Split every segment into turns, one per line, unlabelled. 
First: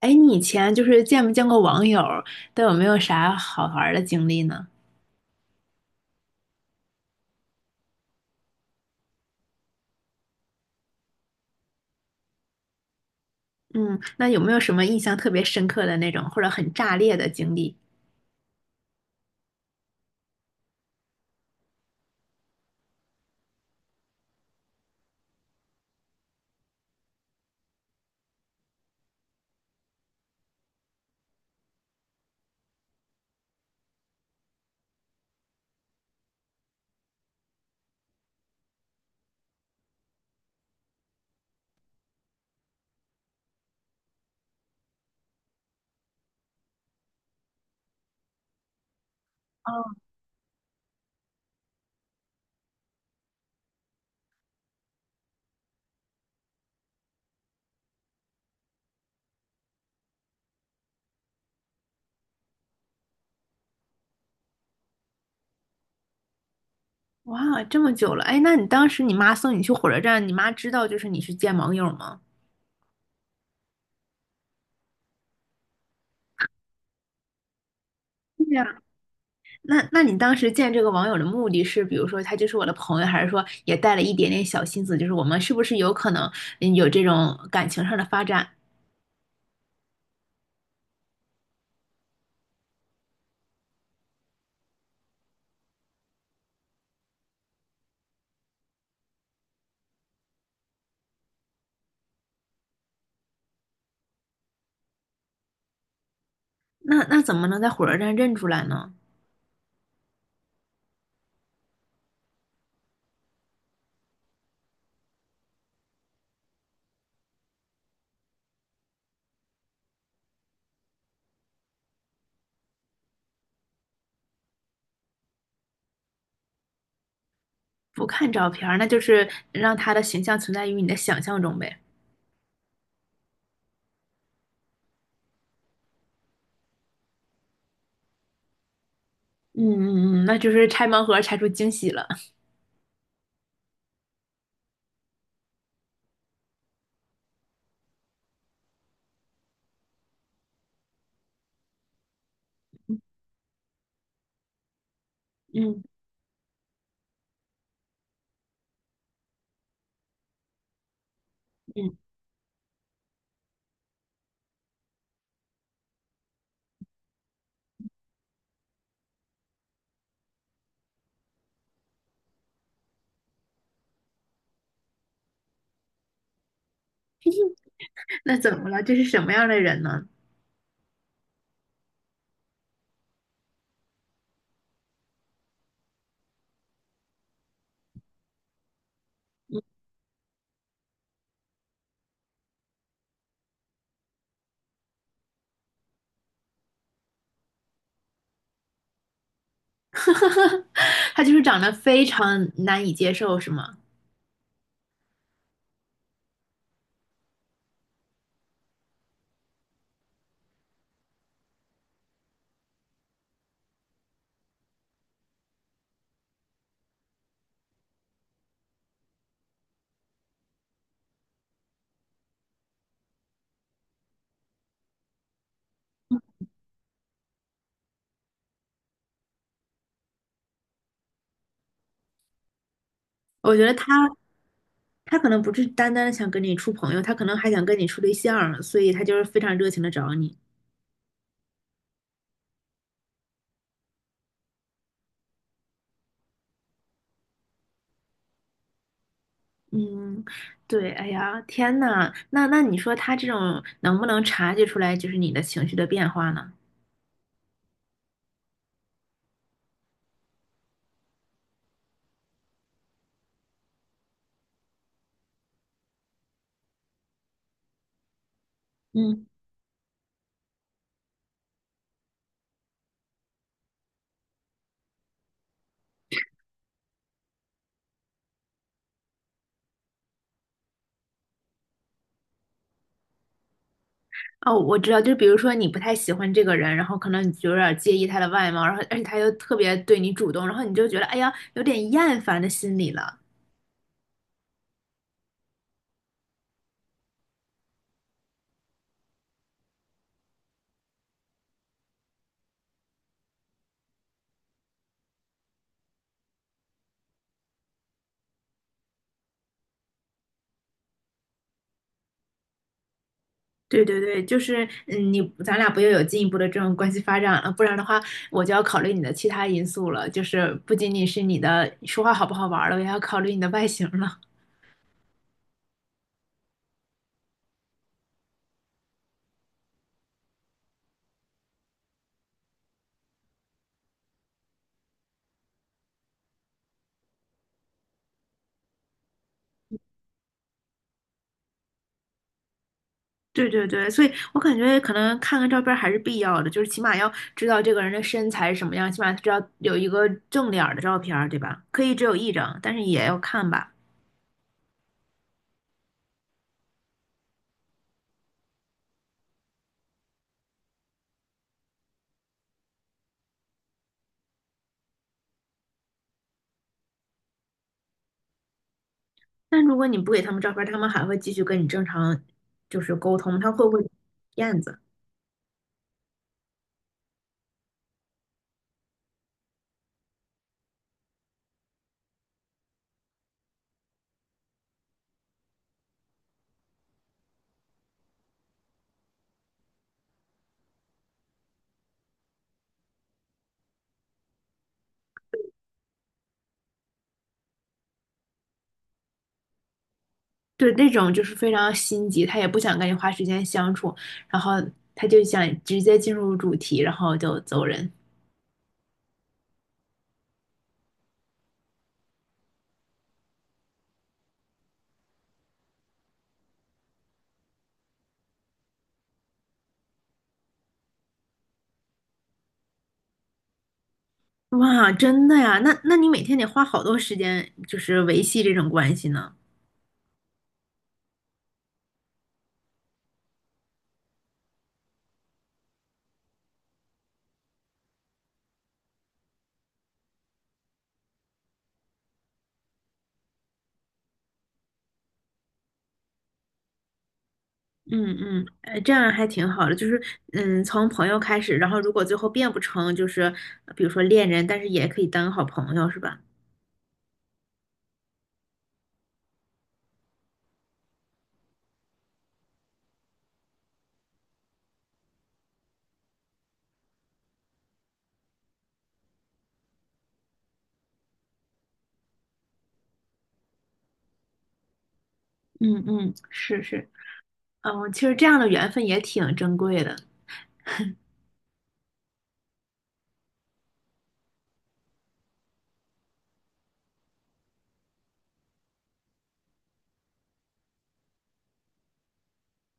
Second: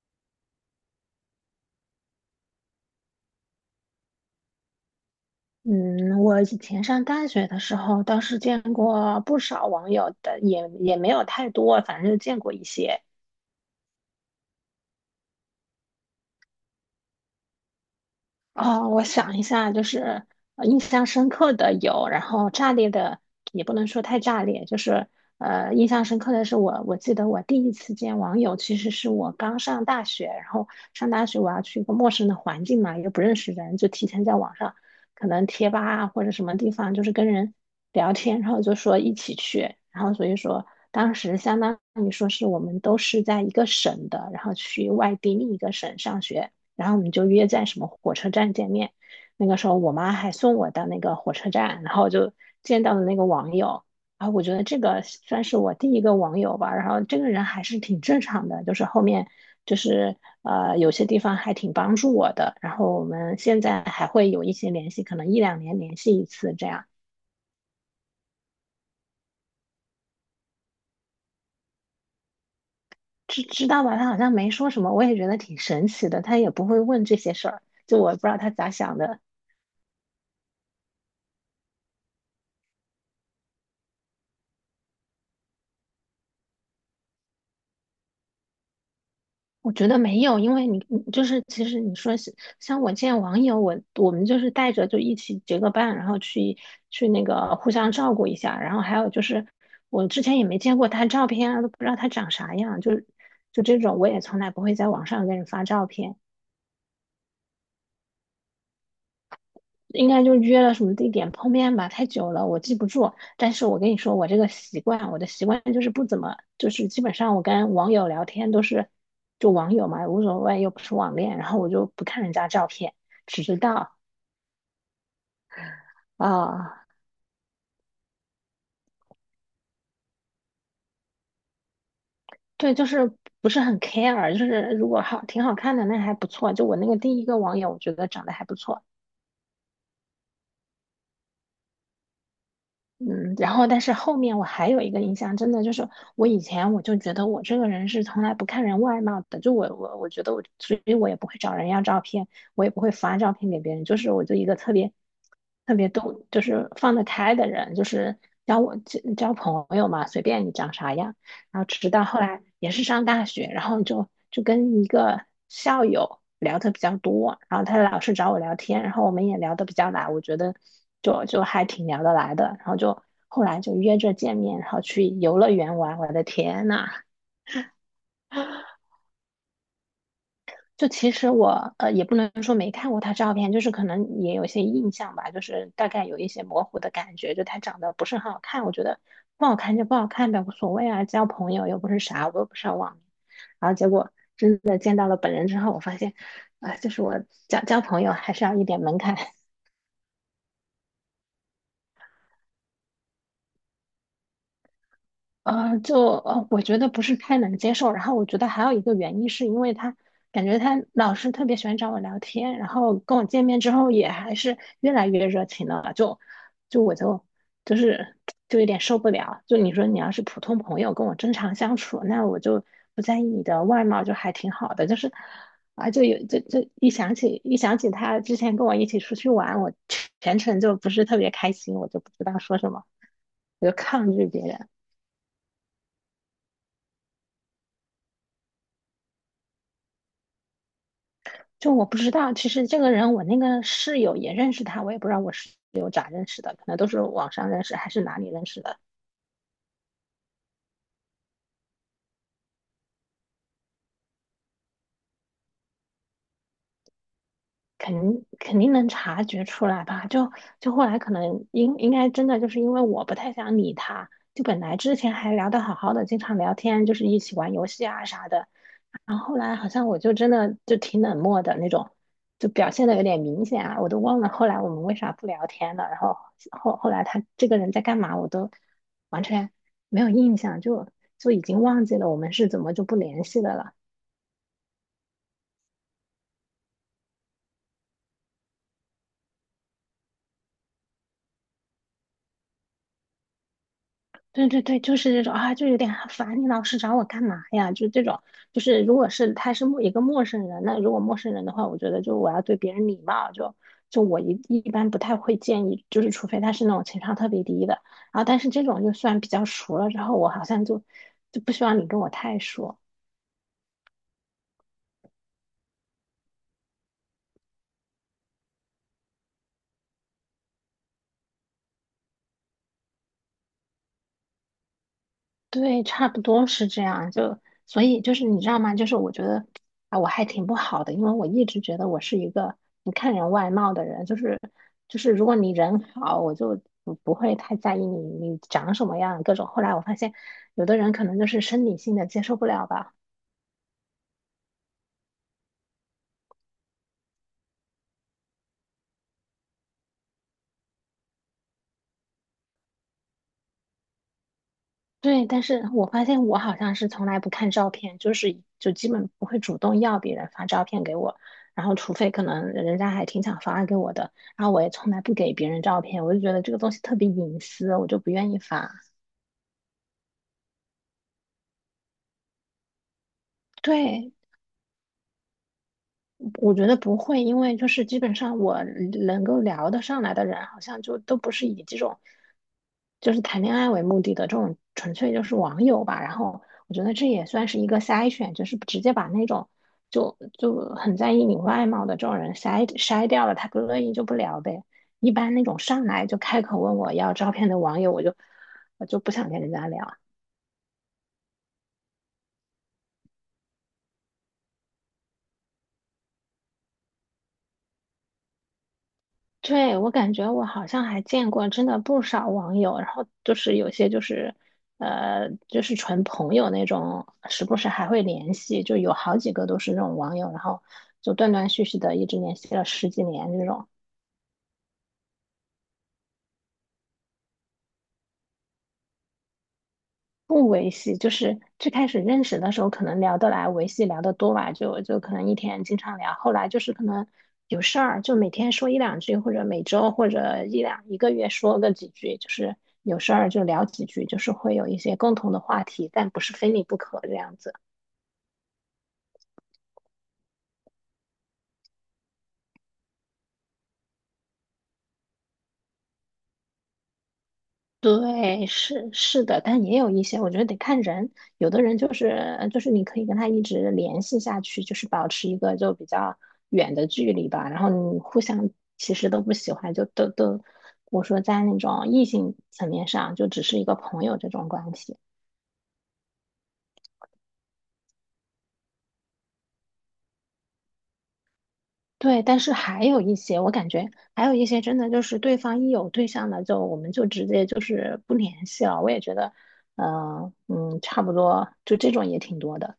哎，你以前就是见没见过网友，都有没有啥好玩儿的经历呢？
嗯，我以前上大学的时候倒是见过不少网友的，也没有太多，反正就见过一些。
嗯，那有没有什么印象特别深刻的那种，或者很炸裂的经历？
哦，我想一下，就是印象深刻的有，然后炸裂的也不能说太炸裂，就是印象深刻的是我记得我第一次见网友，其实是我刚上大学，然后上大学我要去一个陌生的环境嘛，又不认识人，就提前在网上可能贴吧啊或者什么地方，就是跟人聊天，然后就说一起去，然后所以说当时相当于说是我们都是在一个省的，然后去外地另一个省上学。然后我们就约在什么火车站见面。那个时候我妈还送我到那个火车站，然后就见到了那个网友。然后我觉得这个算是我第一个网友吧。然后这个人还是挺正常的，就是后面就是有些地方还挺帮助我的。然后我们现在还会有一些联系，可能一两年联系一次这样。
哇，这么久了，哎，那你当时你妈送你去火车站，你妈知道就是你去见网友吗？
知道吧？他好像没说什么，我也觉得挺神奇的。他也不会问这些事儿，就我不知道
对
他
呀。
咋想的。
那那你当时见这个网友的目的是，比如说他就是我的朋友，还是说也带了一点点小心思，就是我们是不是有可能嗯有这种感情上的发展？
我觉得没有，因为你就是其实你说是像我见网友，我们就是带着就一起结个伴，然后去那个互相照顾一下，然后还有就是我之前也没见过他照片啊，都不知道他长啥样，就这种我也从来不会在网上给人发照片。
那那怎么能在火车站认出来呢？
应该就约了什么地点碰面吧，太久了，我记不住。但是我跟你说，我这个习惯，我的习惯就是不怎么，就是基本上我跟网友聊天都是就网友嘛，无所谓，又不是网恋，然后我就不看人家照片，只知道啊，
不看照片儿，那就是让他的形象存在于你的想象中呗。
对，就是不是很 care，就是如果好挺好看的那还不错，就我那个第一个网友，我觉得长得还不错。
嗯嗯嗯，那就是拆盲盒拆出惊喜了。
嗯，然后但是后面我还有一个印象，真的就是我以前我就觉得我这个人是从来不看人外貌的，就我觉得我，所以我也不会找人要照片，我也不会发照片给别人，就是我就一个特别特
嗯
别都就是放得开的人，就是交我朋友嘛，随便你长啥样。然后直
嗯，
到后来也是上大学，然后就跟一个校友聊的比较多，然后他老是找我聊天，然后我们也聊得比较来，我觉得就还挺聊得来的，然后就后来就约着见面，然后去游乐园玩。我的天呐，
那怎么了？这是什么样的人呢？
就其实我也不能说没看过他照片，就是可能也有些印象吧，就是大概有一些模糊的感觉，就他长得不是很好看，我觉得不好看就不好看呗，无所谓啊，交朋友又不是啥，我又不是要网恋。然后结果的见到了本人之后，我发现，啊、就是我交朋友还是要一点门槛。
他就是长得非常难以接受，是吗？
我觉得不是太能接受。然后我觉得还有一个原因是因为他感觉他老是特别喜欢找我聊天，然后跟我见面之后也还是越来越热情了。就就我就就是就有点受不了。就你说你要是普通朋友跟我正常相处，那我就不在意你的外貌，就还挺好的。就是啊，就有就就一想起他之前跟我一起出去玩，我全程就不是特别开心，我就不知道说什么，
我觉
我
得
就
他
抗拒别人。
可能不是单单想跟你处朋友，他可能还想跟你处对象，所以他就是非常热情的找你。
就我不知道，其实这个人我那个室友也认识他，我也不知道我室友咋认识的，可能都是网上认识还是哪里认识的，
嗯，对，哎呀，天呐，那那你说他这种能不能察觉出来就是你的情绪的变化呢？
肯定能察觉出来吧。就就后来可能应该真的就是因为我不太想理他，就本来之前还聊得好好的，经常聊天，就是一起玩游戏啊啥的，然
嗯。
后后来好像我就真的就挺冷漠的那种，就表现的有点明显啊，我都忘了后来我们为啥不聊天了，然后后来他这个人在干嘛，我都完全没有印象，就就已经忘记了我们是怎么就不联系的了。
哦，我知道，就比如说你不太喜欢这个人，然后可能你就有点介意他的外貌，然后而且他又特别对你主动，然后你就觉得哎呀，有点厌烦的心理了。
对对对，就是这种啊，就有点烦，你老是找我干嘛呀？就这种，就是如果是他是一个陌生人，那如果陌生人的话，我觉得就我要对别人礼貌，就就我一般不太会建议，就是除非他是那种情商特别低的，然后但是这种就算比较熟了之后，我好像就就不希望你跟我太熟。
对对对，就是嗯，你咱俩不又有进一步的这种关系发展了，不然的话，我就要考虑你的其他因素了，就是不仅仅是你的说话好不好玩儿了，我也要考虑你的外形了。
对，差不多是这样。就所以就是你知道吗？就是我觉得啊，我还挺不好的，因为我一直觉得我是一个不看人外貌的人。就是就是，如果你人好，我就不会太在意你你长什么样各种。后来我发现，有的人可能就是生理性的接受不了吧。
对对对，所以我感觉可能看看照片儿还是必要的，就是起码要知道这个人的身材是什么样，起码知道有一个正脸儿的照片儿，对吧？可以只有一张，但是也要看吧。
对，但是我发现我好像是从来不看照片，就是就基本不会主动要别人发照片给我，然后除非可能人家还挺想发给我的，然后我也从来不给别人照片，我就觉得这个东西特别隐私，我就不愿意发。
但如果你不给他们照片儿，他们还会继续跟你正常就是沟通，他会不会
对，
燕子？
我觉得不会，因为就是基本上我能够聊得上来的人，好像就都不是以这种。就是谈恋爱为目的的这种，纯粹就是网友吧。然后我觉得这也算是一个筛选，就是直接把那种就就很在意你外貌的这种人筛掉了，他不乐意就不聊呗。一般那种上来就开口问我要照片的网友，我就不想跟人家聊。
对，那种就是非常心急，他也不想跟你花时间相处，然后他就想直接进入主题，然后就走人。
对，我感觉我好像还见过真的不少网友，然后就是有些就是，就是纯朋友那种，时不时还会联系，就有好几个都是那种网友，然后就断断续续的一直联系了十几年这种。
哇，真的呀？那那你每天得花好多时间，就是维系这种关系呢。
不维系，就是最开始认识的时候可能聊得来，维系聊得多吧，就就可能一天经常聊。后来就是可能有事儿，就每天说一两句，或者每周或者一个月说个几句，就是有事儿就聊几句，就是会有一些共同的话题，但不是非你不可这样子。
嗯嗯，这样还挺好的，就是嗯，从朋友开始，然后如果最后变不成，就是比如说恋人，但是也可以当好朋友，是吧？
对，是是的，但也有一些，我觉得得看人。有的人就是就是你可以跟他一直联系下去，就是保持一个就比较远的距离吧。然后你互相其实都不喜欢，就都都，我说在那种异性层面上，就只是一个朋友这种关系。
嗯嗯，是是，嗯，其实这样的缘分也挺珍贵的。
对，但是还有一些，我感觉还有一些真的就是对方一有对象了，就我们就直接就是不联系了。我也觉得，嗯、嗯，差不多，就这种也挺多的。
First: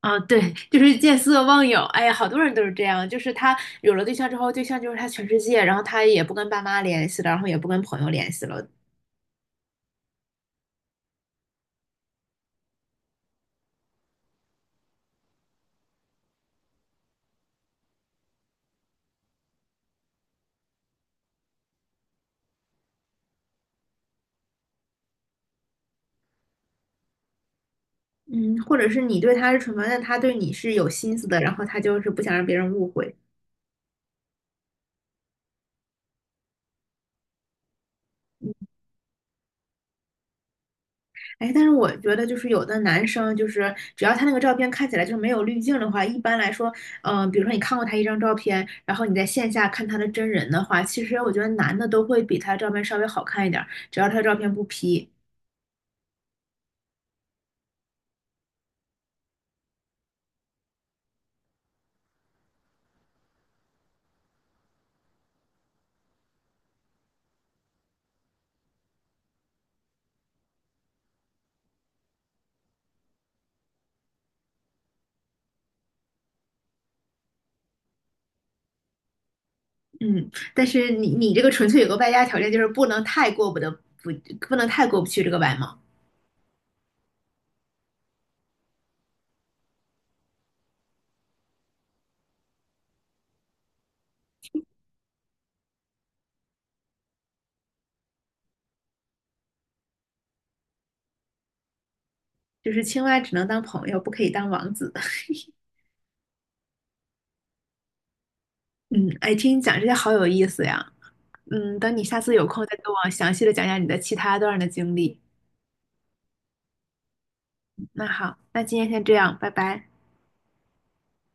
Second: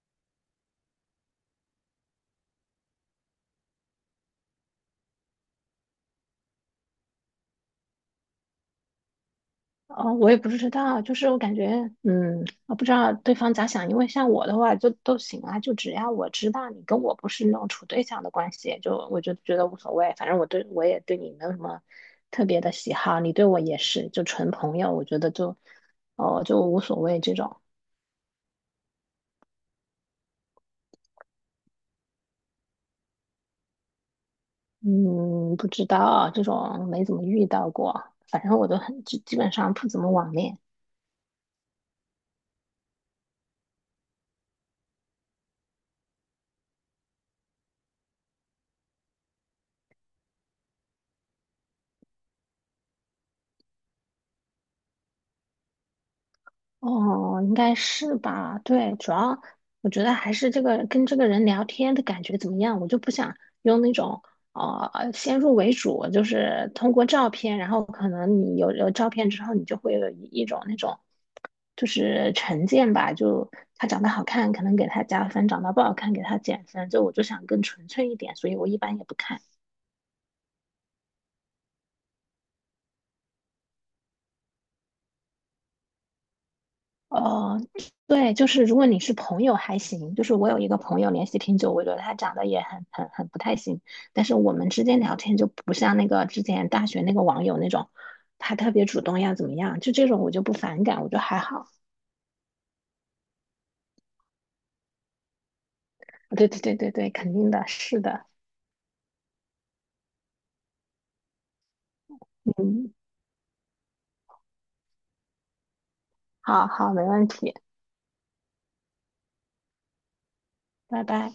啊，对，就是见色忘友，哎呀，好多人都是这样，就是他有了对象之后，对象就是他全世界，然后他也不跟爸妈联系了，然后也不跟朋友联系了，
哦，我也不知道，就是我感觉，嗯，我不知道对方咋想，因为像我的话就都行啊，就只要我知道你跟我不是那种处对象的关系，就我就觉得无所谓，反正我对我也对你没有什么特别的喜好，你对我也是，就纯朋友，我觉得就，哦，就无所谓这种，
嗯，或者是你对他是纯朋友，但他对你是有心思的，然后他就是不想让别人误会。
嗯，不知道这种没怎么遇到过，反正我都很，基本上不怎么网恋。
哎，但是我觉得就是有的男生，就是只要他那个照片看起来就是没有滤镜的话，一般来说，嗯、比如说你看过他一张照片，然后你在线下看他的真人的话，其实我觉得男的都会比他照片稍微好看一点儿，只要他的照片不 P。
哦，应该是吧？对，主要我觉得还是这个跟这个人聊天的感觉怎么样，我就不想用那种先入为主，就是通过照片，然后可能你有照片之后，你就会有一种那种就是成见吧，就他长得好看，可能给他加分；长得不好看，给他减分。就我就想更纯粹一点，所以我一般也不看。
嗯，但是你你这个纯粹有个外加条件，就是不能太过不得不不能太过不去这个外貌，
哦，对，就是如果你是朋友还行，就是我有一个朋友联系挺久，我觉得他长得也很不太行，但是我们之间聊天就不像那个之前大学那个网友那种，他特别主动要怎么样，就这种我就不反感，我就还好。
就是青蛙只能当朋友，不可以当王子。
对对对对对，肯定的，是的，
嗯，哎，听你讲这些好有意思呀。嗯，等你下次有空再跟
嗯，
我详细的讲讲你的其他段儿的经历。
好好，没问题，
那好，那今天先这样，拜拜。
拜拜。